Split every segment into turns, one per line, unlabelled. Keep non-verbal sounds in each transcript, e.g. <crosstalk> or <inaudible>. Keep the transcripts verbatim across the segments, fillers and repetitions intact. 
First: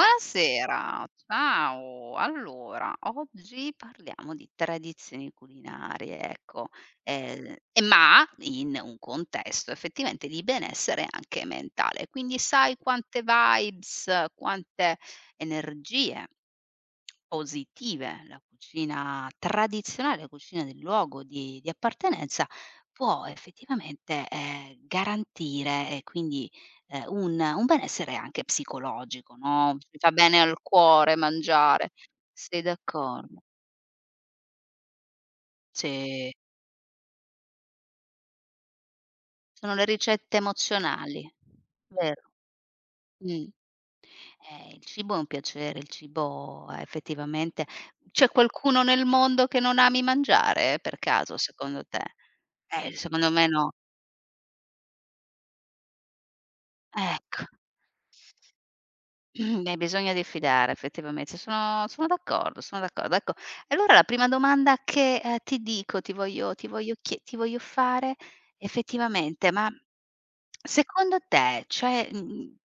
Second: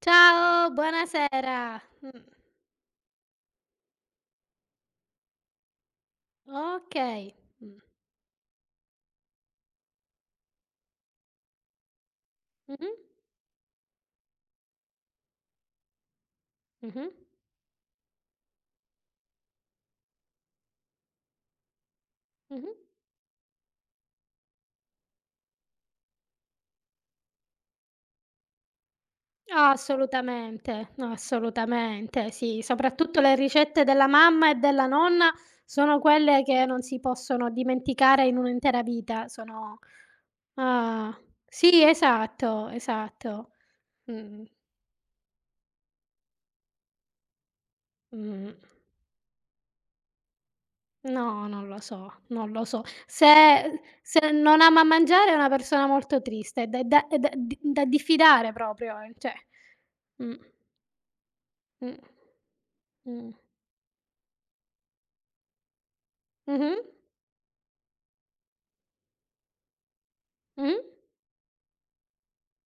Ciao, buonasera. Mh,
ciao. Allora, oggi parliamo di tradizioni culinarie, ecco,
okay.
ehm,
Mh.
e ma in un contesto effettivamente di benessere anche mentale. Quindi sai
Mh-mh.
quante vibes, quante energie
Mh-mh.
positive, la cucina tradizionale, la cucina del luogo di di appartenenza
Mh-mh.
può effettivamente, ehm, garantire e quindi, ehm, un un benessere anche psicologico, no, ci fa bene al
Assolutamente, no,
cuore mangiare.
assolutamente, sì.
Sei
Soprattutto le
d'accordo?
ricette della mamma e della nonna sono
Sì,
quelle che non si possono dimenticare in un'intera vita,
sono
sono
le ricette
ah,
emozionali.
sì,
Vero.
esatto,
Mh.
esatto. Mh.
Eh, il cibo è un piacere, il cibo eh, effettivamente c'è
Mh.
qualcuno nel mondo che non ami mangiare per caso
No, non lo
secondo te?
so, non lo so.
Eh, secondo me no.
Se se non ama mangiare è una persona molto triste, è da è da è da
Ecco,
di da diffidare proprio, eh, cioè.
<clears throat> hai bisogno di
Mh,
fidare effettivamente, sono
mh.
sono d'accordo, sono d'accordo.
Mh.
Ecco, e allora la prima domanda che, ehm, ti dico, ti voglio ti
Mh-mh.
voglio chie ti voglio fare effettivamente, ma
Mh.
secondo te, cioè, mhmm,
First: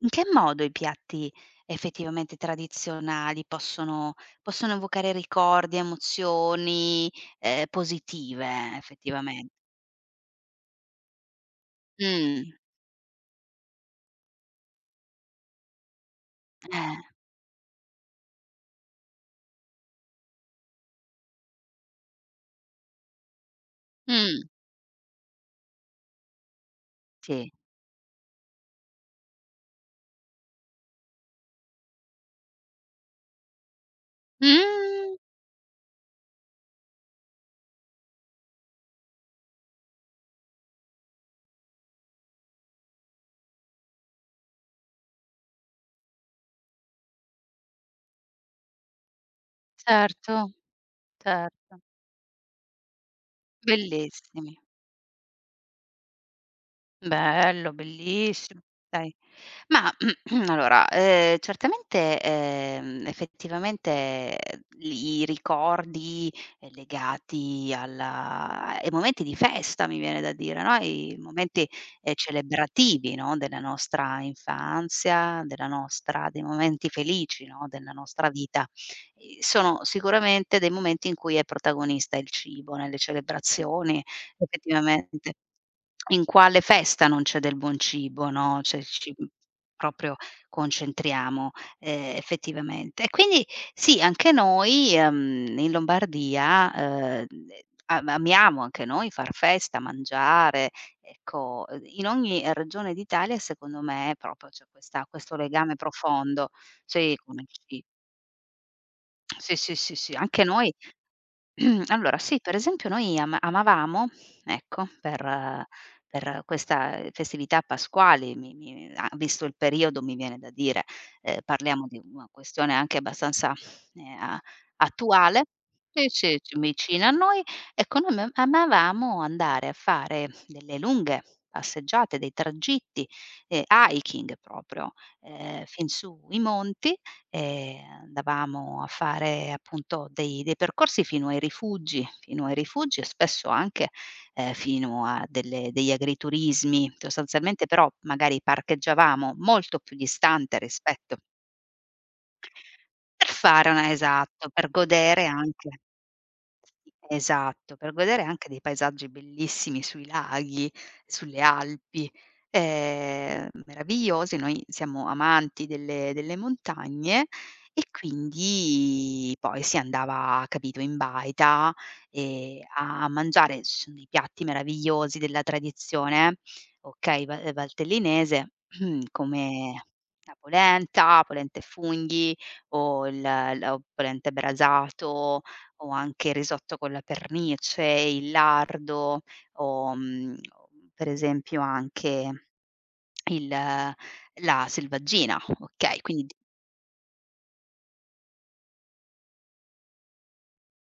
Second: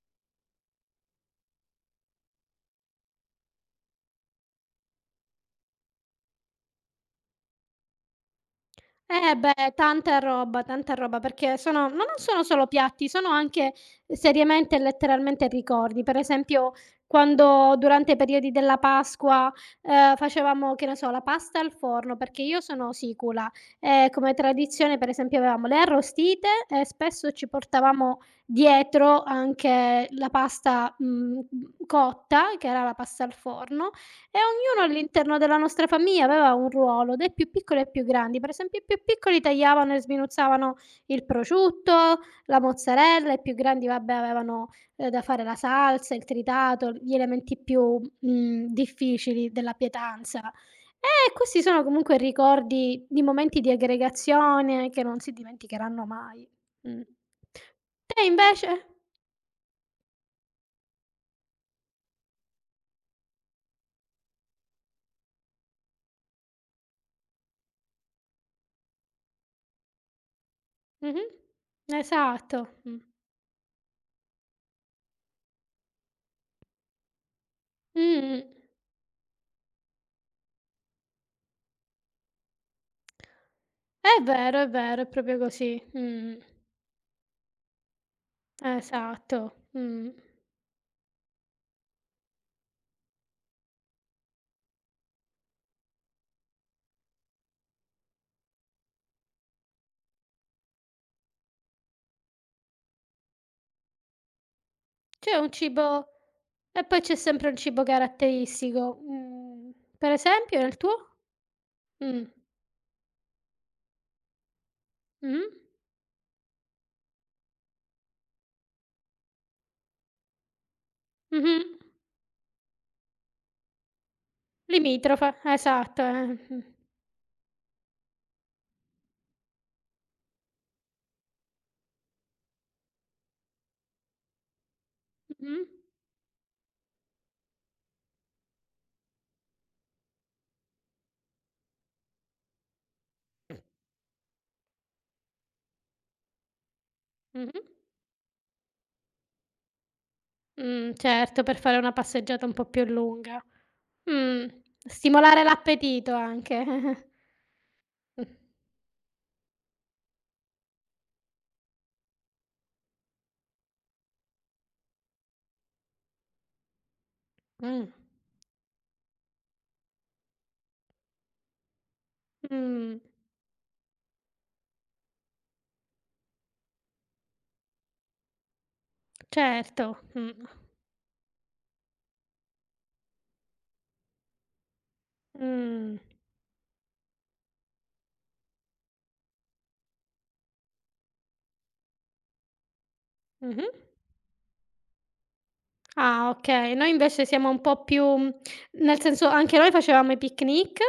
in che modo i piatti effettivamente tradizionali possono possono evocare ricordi, emozioni, ehm, positive
Eh
effettivamen
beh, tanta roba, tanta roba, perché sono ma non sono
mh,
solo piatti, sono anche eh, seriamente e letteralmente ricordi. Per esempio,
eh,
quando durante i periodi della Pasqua, ehm, facevamo, che ne so, la pasta al forno, perché io sono sicula, e come
mh,
tradizione per esempio avevamo le arrostite e spesso ci
sì.
portavamo dietro anche la pasta, mhmm, cotta, che era la pasta al forno, e ognuno
Mh,
all'interno della nostra famiglia aveva un ruolo, dai più piccoli ai più grandi. Per esempio i più piccoli tagliavano e sminuzzavano il prosciutto, la mozzarella, i più grandi vabbè avevano, ehm, da fare la salsa, il tritato, gli elementi più, mhmm, difficili della pietanza.
certo,
E questi
certo.
sono comunque ricordi di momenti di
Bellissimi.
aggregazione che non si dimenticheranno mai. Mh.
Bello,
Te
bellissimo,
invece?
dai. Ma <clears throat> allora, ehm, certamente, ehm, effettivamente, ehm, i ricordi, ehm, legati alla ai momenti di festa, mi viene da dire, no, i
Mh-mh.
momenti, ehm,
Esatto. Mh.
celebrativi, no, della nostra infanzia, della nostra dei momenti felici, no, della nostra
Mh-mh.
vita, ehm, sono sicuramente dei momenti in cui è protagonista il cibo, nelle celebrazioni,
È vero, è vero, è
effettivamente.
proprio così.
In
Mh.
quale festa non c'è del buon cibo, no, cioè ci mhmm,
Esatto. Mh.
proprio concentriamo, ehm, effettivamente. E quindi sì, anche noi, ehm, in Lombardia, ehm, am amiamo anche noi far festa, mangiare, ecco, ehm, in ogni regione d'Italia secondo me proprio c'è questa
C'è
questo
un
legame
cibo
profondo
e poi c'è
sì, con il
sempre un cibo
ci
caratteristico.
sì,
Mhmm,
sì, sì,
per
sì, anche
esempio
noi
nel tuo?
<clears throat> allora
Mh.
sì, per esempio noi ama amavamo, ecco, per
Mh.
eh, per questa festività pasquale, mi mi a visto il periodo mi viene da dire, ehm,
Mh-mh.
parliamo di una questione anche abbastanza, ehm, a
Limitrofa,
attuale
esatto,
sì,
eh.
sì, c
Mh.
vicina a noi, ecco noi ama amavamo andare a fare delle lunghe passeggiate, dei tragitti, ehm, hiking proprio,
Mh-mh.
ehm, fin su i monti. Ehm, Andavamo a fare appunto dei dei percorsi fino ai rifugi, fino ai rifugi e spesso anche, ehm, fino a delle degli agriturismi,
Mh-mh.
sostanzialmente però magari parcheggiavamo molto più distante
Mh,
rispetto
certo, per fare una passeggiata un po' più
per
lunga.
fare una
Mh.
esatto, per godere
Stimolare
anche
l'appetito anche.
esatto, per
<laughs>
godere
Mh.
anche dei paesaggi bellissimi sui laghi, sulle Alpi, ehm, meravigliosi. Noi siamo amanti delle delle montagne e
Mh.
quindi poi si andava, capito, in baita, ehm,
Mh.
a mangiare ci sono dei piatti meravigliosi della tradizione, okay, va eh, valtellinese, <clears throat> come
Certo. Mh.
la polenta, polenta e funghi o il la polenta e brasato o
Mh.
anche il risotto con la pernice, il lardo o, mhmm, per esempio anche il
Mh-mh.
la selvaggina, okay, quindi
Ah,
d
okay. Noi invece siamo un po' più mm, nel senso anche noi facevamo i picnic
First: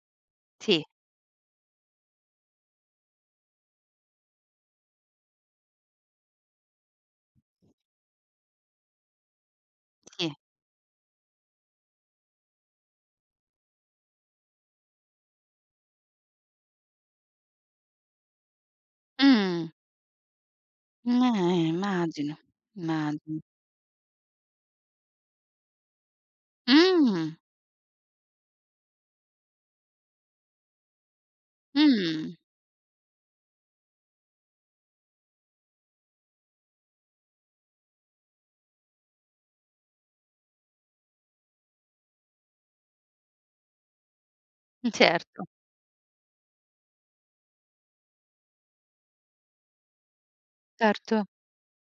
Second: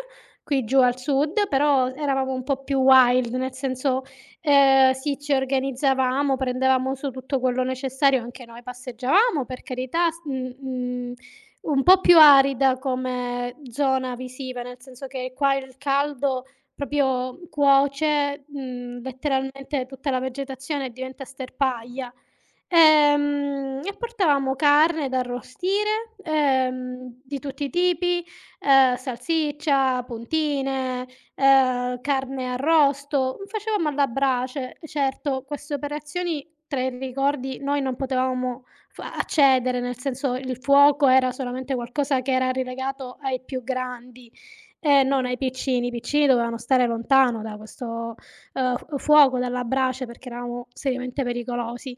qui giù
sì,
al sud, però eravamo un po' più wild, nel senso, ehm, sì, ci organizzavamo, prendevamo su tutto quello necessario, anche noi passeggiavamo per carità, s
sì.
mhmm, mhmm, un po' più arida come zona visiva, nel senso che qua il caldo proprio cuoce, mhmm,
Mh.
letteralmente tutta la vegetazione e diventa
Eh,
sterpaglia.
immagino, immagino.
Ehm, e portavamo carne da arrostire, ehm,
Mh,
di tutti i tipi, ehm, salsiccia, puntine, ehm,
mh.
carne arrosto, facevamo alla brace. Certo, queste operazioni, tra i ricordi, noi non potevamo f accedere, nel senso il fuoco era solamente qualcosa che era relegato ai più grandi e non ai
Certo,
piccini. I piccini dovevano stare lontano da questo, ehm, f fuoco, dalla brace perché eravamo seriamente
certo.
pericolosi.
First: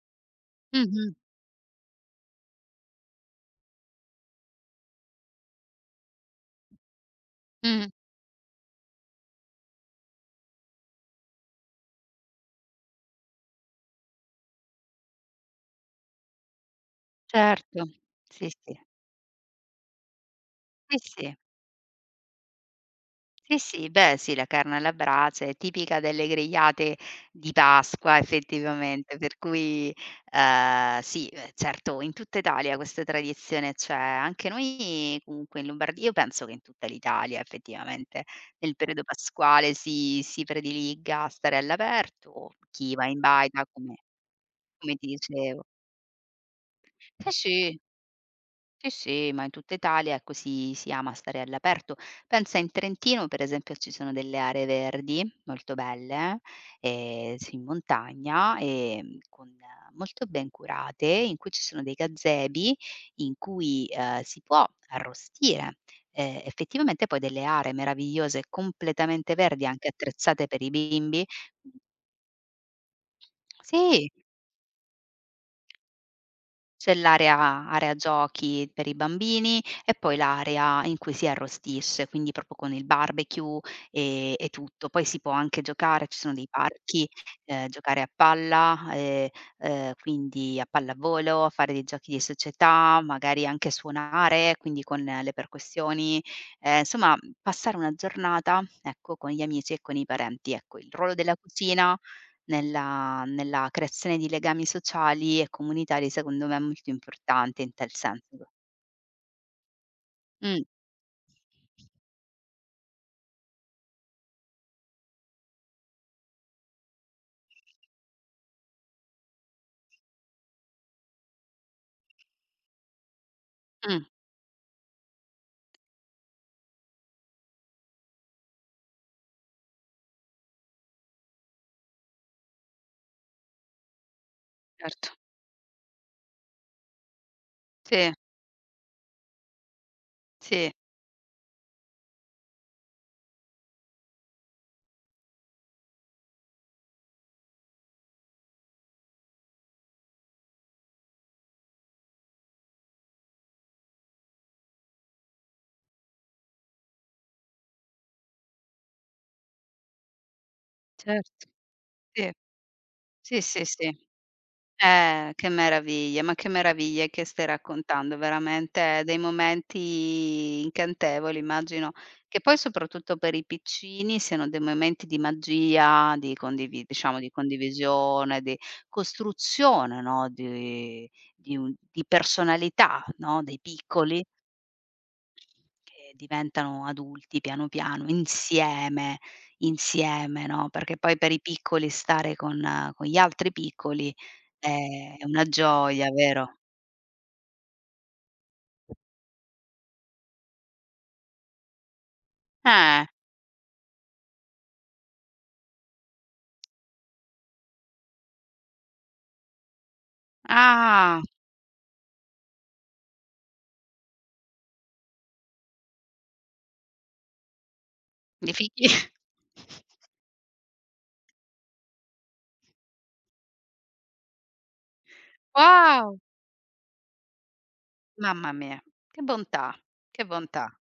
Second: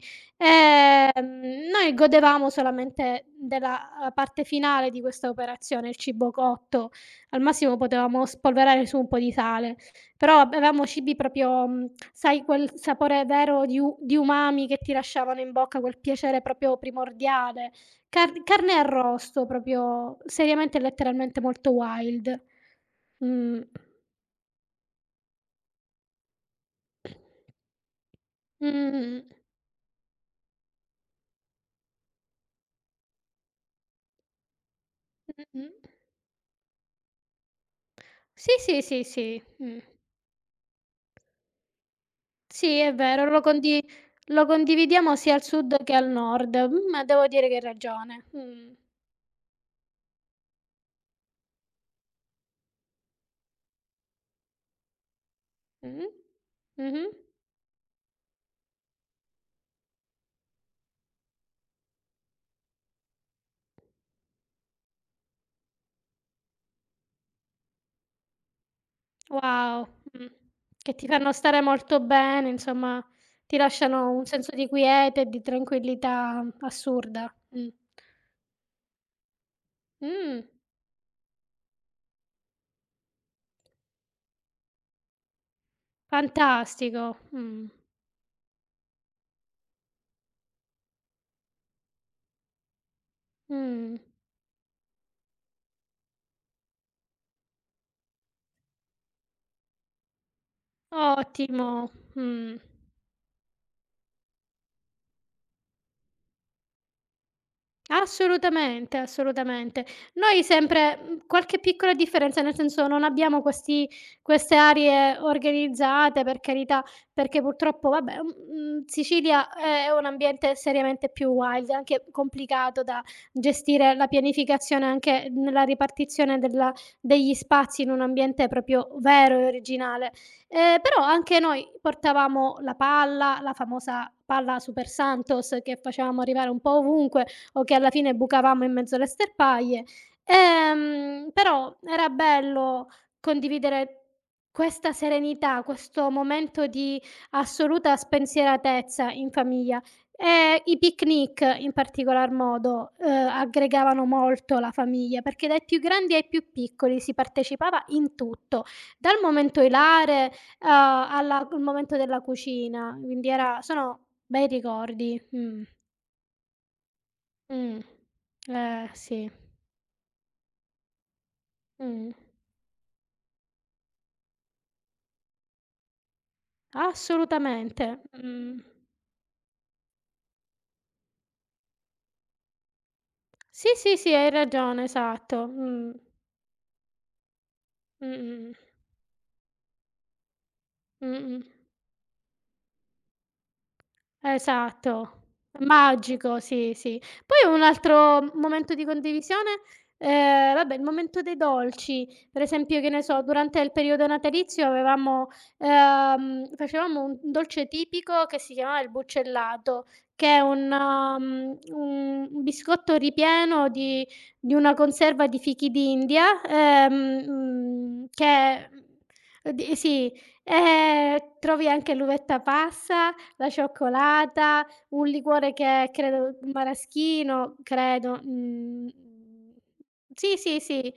Mh-mh.
Ehm, noi godevamo solamente della, uhm, parte finale di questa operazione, il cibo cotto. Al massimo
Mh.
potevamo spolverare su un po' di sale, però avevamo cibi proprio, mhmm, sai quel sapore vero di u di umami che ti lasciavano in bocca, quel piacere proprio primordiale.
Certo.
Car
Sì,
carne
sì.
arrosto proprio seriamente e
Sì, sì.
letteralmente molto wild.
Sì,
Mh.
sì, beh sì, la carne alla brace è tipica delle grigliate di Pasqua effettivamente,
Mh-mh.
per cui, ehm, sì, ehm, certo in tutta Italia questa tradizione c'è. Anche noi comunque in
Mh-mh.
Lombardia io penso che in tutta l'Italia effettivamente
Sì,
nel
sì,
periodo
sì, sì.
pasquale
Mh.
si si prediliga a stare all'aperto,
Sì, è
chi va in
vero, lo
baita
condi
come
lo
come ti
condividiamo sia al
dicevo.
sud che al nord, mm, ma devo
Sì,
dire che hai
sì.
ragione. Mh.
Sì, sì, ma in tutta Italia, ecco, si si ama stare all'aperto. Pensa in Trentino, per esempio, ci sono delle aree verdi molto
Mh-mh.
belle,
Mh-mh.
ehm, s in montagna, ehm, con eh, molto ben curate, in cui ci sono dei gazebi in cui, ehm, si può arrostire, ehm, effettivamente poi delle aree meravigliose, completamente verdi,
Wow.
anche
Mh.
attrezzate per i
Che ti
bimbi.
fanno stare molto bene, insomma, ti
Sì.
lasciano un senso di quiete e di tranquillità
C'è
assurda. Mh.
l'area area giochi per i bambini e poi
Mh.
l'area in cui si arrostisce, quindi proprio con il barbecue, ehm, e tutto. Poi si può anche giocare, ci sono dei parchi,
Fantastico.
ehm,
Mh.
giocare a palla, ehm, ehm, quindi a pallavolo, a fare dei giochi di società, magari anche
Mh.
suonare, quindi con eh, le percussioni, ehm, insomma passare una giornata, ecco, con gli amici e con i parenti. Ecco, il ruolo della
Ottimo.
cucina
Mh.
nella nella creazione di legami sociali e comunitari secondo me è molto importante in tal senso.
Assolutamente, assolutamente. Noi
Mh,
sempre, mhmm, qualche piccola differenza, nel senso non abbiamo questi queste aree organizzate, per carità, perché purtroppo vabbè, mhmm, Sicilia è un ambiente seriamente più wild, è anche complicato da gestire
mh,
la pianificazione anche nella ripartizione della degli spazi in un ambiente proprio vero e originale. Ehm, però anche noi portavamo la palla, la famosa palla Super
certo.
Santos che facevamo arrivare un po' ovunque, o che alla
Sì,
fine bucavamo in mezzo alle sterpaie.
sì,
Ehm, però era bello condividere questa serenità, questo momento di assoluta spensieratezza in famiglia. E i picnic in particolar modo, uhm, aggregavano molto la famiglia, perché dai più grandi ai più piccoli si partecipava in tutto, dal momento ilare, uhm, alla
certo.
al momento della
Sì,
cucina, quindi
sì,
era
sì,
sono
sì.
bei ricordi,
Eh, che
mh.
meraviglia, ma che meraviglie che stai
Mh.
raccontando,
Eh,
veramente dei
sì.
momenti incantevoli, immagino
Mh.
che poi soprattutto per i piccini siano dei momenti di magia, di condivi diciamo di
Assolutamente.
condivisione, di
Mh.
costruzione, no, di di un di personalità, no, dei
Sì, sì, sì,
piccoli,
hai ragione, esatto. Mh.
che diventano adulti piano piano,
Mh-mh.
insieme, insieme, no, perché poi per
Mh-mh.
i piccoli stare con eh, con gli altri piccoli
Esatto,
eh, è una gioia,
magico,
vero?
sì, sì. Poi un altro momento di condivisione, ehm, vabbè il momento dei dolci, per esempio che ne
Eh,
so, durante il periodo natalizio avevamo ehm, facevamo un dolce tipico che si chiamava il buccellato, che è un
ah,
mhmm, un biscotto ripieno di di una conserva di fichi d'India, ehm, mhmm,
i
che,
figli <laughs>
mhmm, di sì, ehm, trovi anche l'uvetta passa, la cioccolata, un liquore che
wow,
credo maraschino, credo,
mamma mia,
mhmm,
che bontà, che
sì, sì,
bontà.
sì. E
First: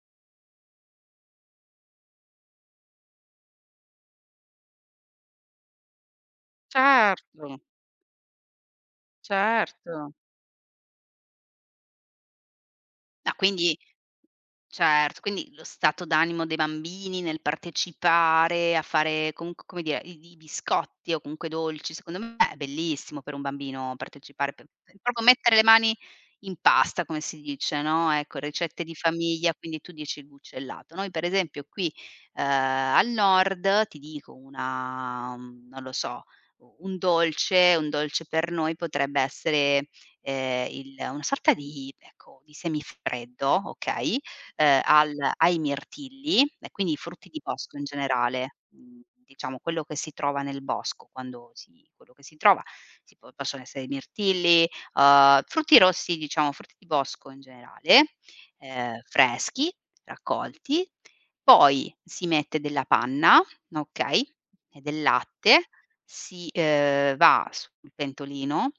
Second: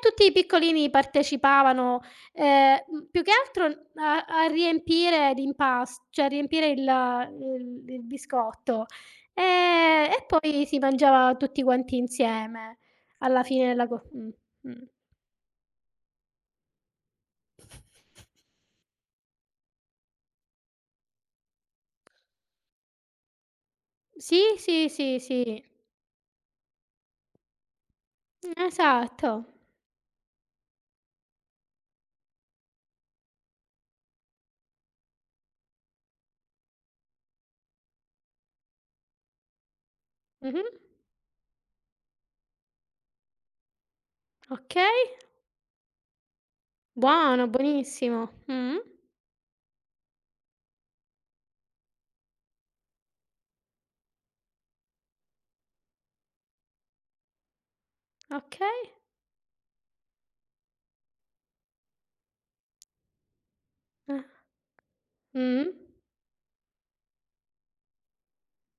tutti i piccolini partecipavano, ehm, mhmm, più che altro a a riempire l'impas cioè a riempire il
Certo,
il il biscotto, ehm,
certo.
e poi si mangiava tutti quanti insieme
No,
alla fine
quindi
della co mh, mh.
certo, quindi lo stato d'animo dei bambini nel partecipare, a fare comunque, come dire, i i biscotti o comunque dolci, secondo me è bellissimo per un bambino partecipare,
Sì,
p
sì, sì,
proprio mettere
sì.
le mani in pasta, come si dice, no, ecco, ricette di
Esatto.
famiglia, quindi tu dici il buccellato. Noi per esempio qui, ehm, al nord, ti dico una mhmm, non lo so, u un dolce un dolce per noi potrebbe essere, ehm,
Mh-mh.
il una sorta di ecco, di semifreddo, okay, ehm,
Okay.
al ai mirtilli e quindi i frutti di
Buono,
bosco in
buonissimo.
generale,
Mh.
mhmm, diciamo quello che si trova nel bosco quando si quello che si trova, si po possono essere i mirtilli, uhm, frutti rossi diciamo, frutti di bosco in generale,
Okay.
ehm, freschi, raccolti, poi si mette della panna, okay,
Ah.
e del
Mh.
latte, si, ehm, va sul pentolino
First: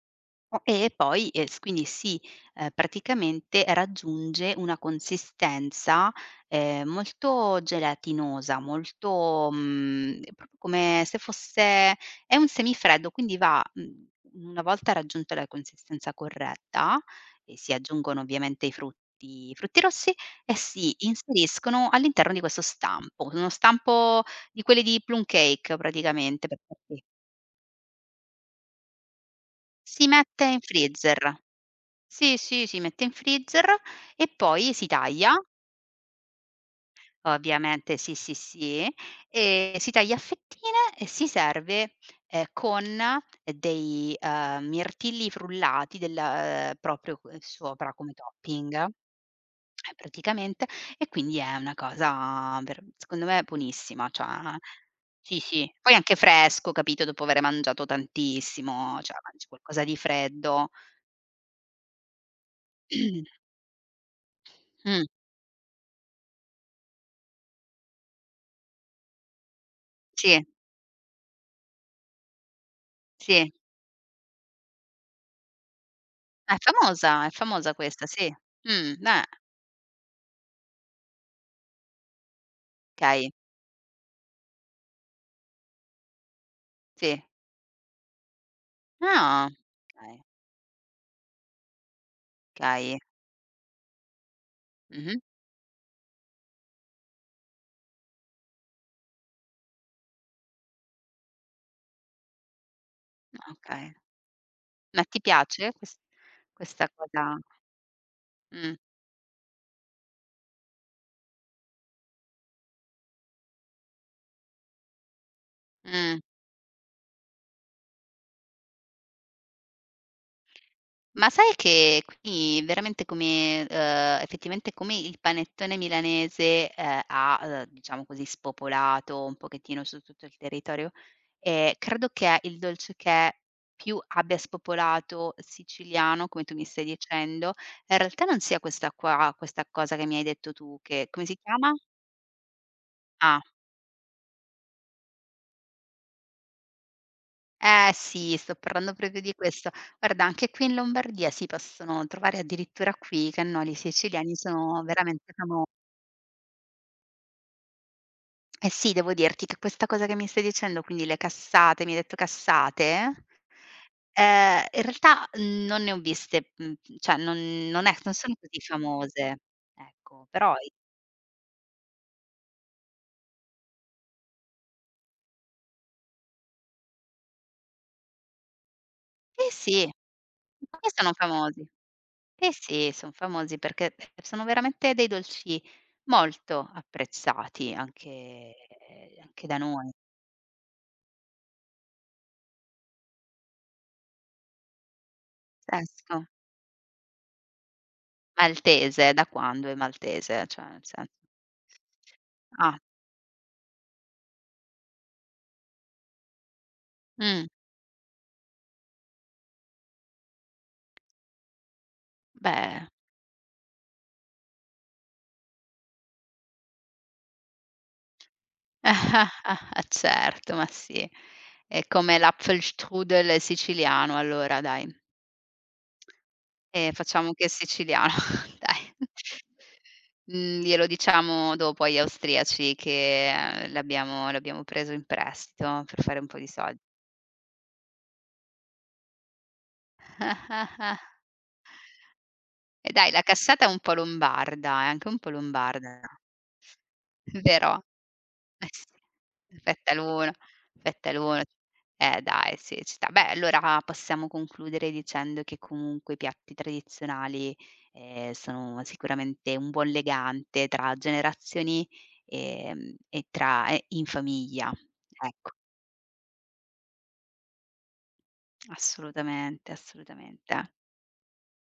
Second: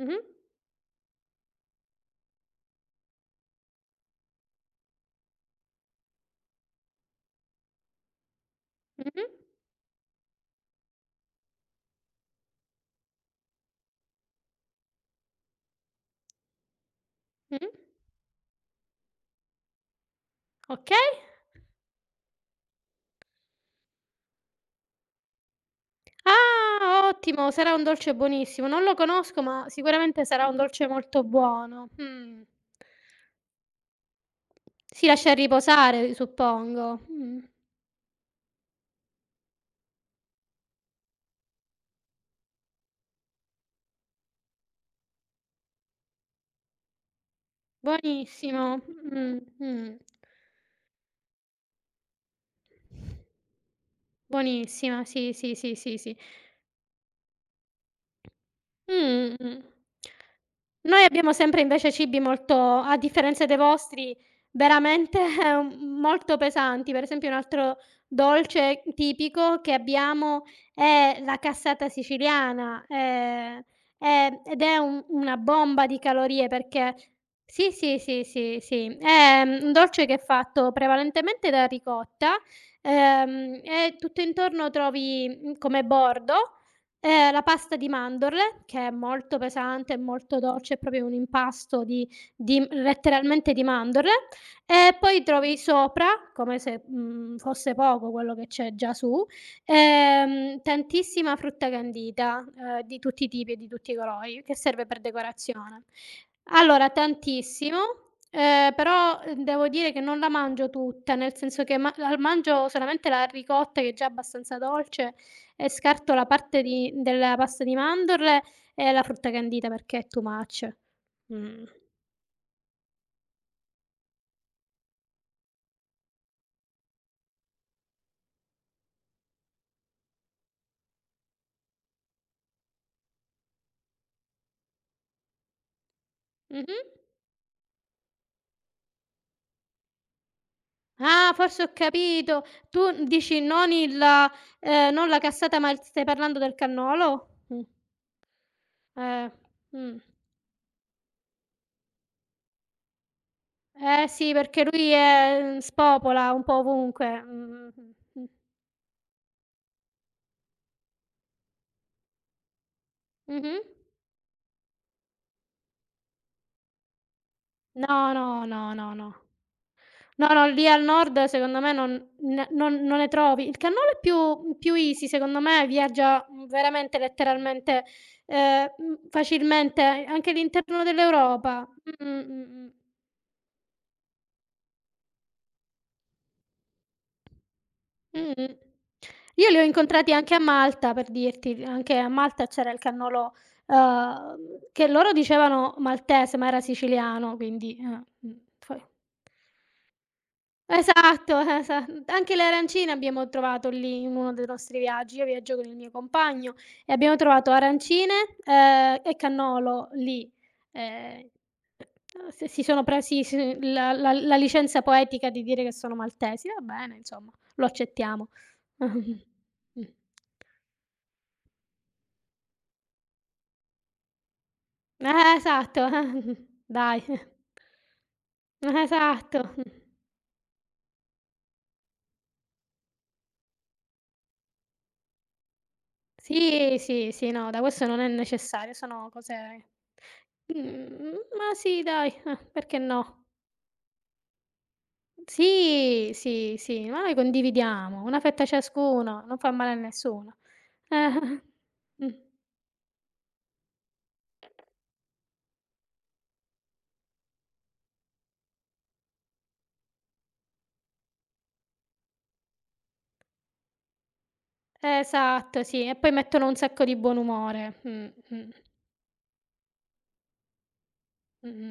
Mh-mh.
o e poi, ehm, s quindi si, ehm, praticamente raggiunge una consistenza, ehm, molto gelatinosa,
Mh-mh.
molto, mhmm, proprio come se fosse è un semifreddo, quindi va mhmm, una volta raggiunta la consistenza corretta e
Mh.
si aggiungono ovviamente i frutti i frutti rossi e si
Okay.
inseriscono all'interno di questo stampo, uno stampo di quelli di plum cake praticamente per farti
Ah, ottimo, sarà un dolce buonissimo. Non lo conosco, ma
si
sicuramente
mette
sarà un
in
dolce molto
freezer.
buono.
Sì,
Mh.
sì, si mette in freezer e poi si
Si
taglia,
lascia riposare, suppongo. Mh.
ovviamente sì, sì, sì, e si taglia a fettine e si serve, ehm, con eh, dei, ehm, mirtilli frullati del ehm, proprio c sopra come
Buonissimo.
topping,
Mh,
eh,
mh.
praticamente, e quindi è una cosa ver secondo me buonissima, cioè
Buonissima, sì,
sì,
sì,
sì.
sì,
Poi
sì, sì.
anche fresco, capito, dopo avere mangiato tantissimo, cioè
Mh,
mangi
mh.
qualcosa di freddo.
Noi abbiamo sempre invece cibi molto a differenza dei
<clears throat>
vostri,
Mh,
veramente <laughs> molto pesanti. Per esempio un altro dolce tipico che abbiamo
sì,
è la cassata siciliana,
sì.
ehm, ehm, ed è un una bomba di calorie
Ah, è
perché
famosa, è
sì,
famosa
sì,
questa,
sì,
sì.
sì, sì,
Mh, ah,
è mhmm, un dolce che è fatto prevalentemente da ricotta,
okay,
ehm, e tutto intorno trovi, mhmm, come bordo.
sì.
Ehm, la pasta di mandorle, che è molto
Ah,
pesante, è
okay,
molto dolce, è proprio un impasto di di m
okay.
letteralmente di mandorle, e
Mh-mh,
poi trovi sopra, come se, mhmm, fosse poco quello che c'è già su, ehm, tantissima frutta candita, ehm, di tutti i tipi e di tutti
okay.
i colori, che serve per
Ma ti piace
decorazione.
ques questa
Allora,
cosa?
tantissimo, ehm,
Mh,
però, uhm, devo dire che non la mangio tutta, nel senso che ma la mangio solamente la ricotta che è già abbastanza dolce e scarto
mh.
la parte di della pasta di mandorle e la frutta candita perché è too much.
Ma sai
Mh.
che qui veramente come ehm, effettivamente come il panettone milanese, ehm, ha, ehm, diciamo così, spopolato un pochettino su tutto il territorio, ehm, credo che il dolce che più abbia spopolato siciliano, come tu mi
Mh-mh.
stai dicendo, in realtà non sia questa qua questa cosa che mi hai detto tu che come
Ah,
si
forse ho
chiama?
capito. Tu dici
Ah,
non il ehm, non la cassata, ma il stai parlando del cannolo? Mh.
eh sì, sto parlando proprio
Eh.
di questo.
Mh.
Guarda, anche qui in Lombardia si possono trovare addirittura qui, i cannoli
Eh sì,
siciliani
perché
sono
lui
veramente
è mm,
famo
spopola un po' ovunque. Mh, mh, mh.
eh sì, devo dirti che questa cosa che mi stai dicendo, quindi le cassate, mi hai detto cassate?
Mh-mh.
Ehm, in realtà non ne ho viste, mhmm, cioè non non è non
No,
sono
no,
così
no, no, no.
famose, ecco,
No, no,
però
lì
i
al nord secondo me non n non non ne trovi. Il cannolo è più più easy secondo me, viaggia, mhmm, veramente letteralmente, ehm, mhmm,
eh
facilmente
sì,
anche all'interno
perché sono famosi.
dell'Europa. Mh-mh,
Eh
mh-mh,
sì, son famosi perché sono veramente dei dolci molto apprezzati anche
mh-mh.
anche
Io li
da
ho
noi.
incontrati anche a Malta per dirti, anche a Malta c'era il cannolo, uhm, che loro dicevano
Pazzesco.
maltese, ma era siciliano, quindi, eh, mh, poi
Maltese, da quando è maltese? Cioè nel senso
Esatto, <laughs> esa anche le
ah,
arancine abbiamo trovato lì in uno dei nostri viaggi. Io viaggio con il mio compagno e abbiamo
mh,
trovato arancine, ehm, e cannolo lì. Ehm, s si sono
beh
presi s la la la licenza poetica di dire che sono maltesi. Va bene, insomma, lo accettiamo. <laughs> Mh.
<laughs> certo, ma sì. È come l'Apfelstrudel siciliano allora dai.
Eh, esatto. <laughs>
E
Dai.
facciamo che è siciliano, <laughs> dai.
Esatto.
Mhmm, Glielo diciamo dopo agli austriaci che, ehm, l'abbiamo l'abbiamo preso in prestito per fare un po' di
Sì,
soldi.
sì, sì, no, da questo non è necessario, sono cose
<laughs>
mhmm, ma sì dai, eh, perché
E dai, la
no?
cassata è un po' lombarda, è anche un po' lombarda,
Sì, sì, sì, ma noi
<laughs> vero?
condividiamo, una fetta
Eh sì,
ciascuno, non fa male a
fetta l'uno,
nessuno.
fetta l'uno.
Eh-eh. Mh.
Eh dai, sì, ci sta. Beh, allora possiamo concludere dicendo che comunque i piatti tradizionali, ehm, sono sicuramente un buon legante tra generazioni, ehm, e tra e in famiglia.
<laughs>
Ecco,
Esatto, sì, e poi mettono un sacco di buon umore. Mh, mh,
assolutamente, assolutamente.
mh-mh.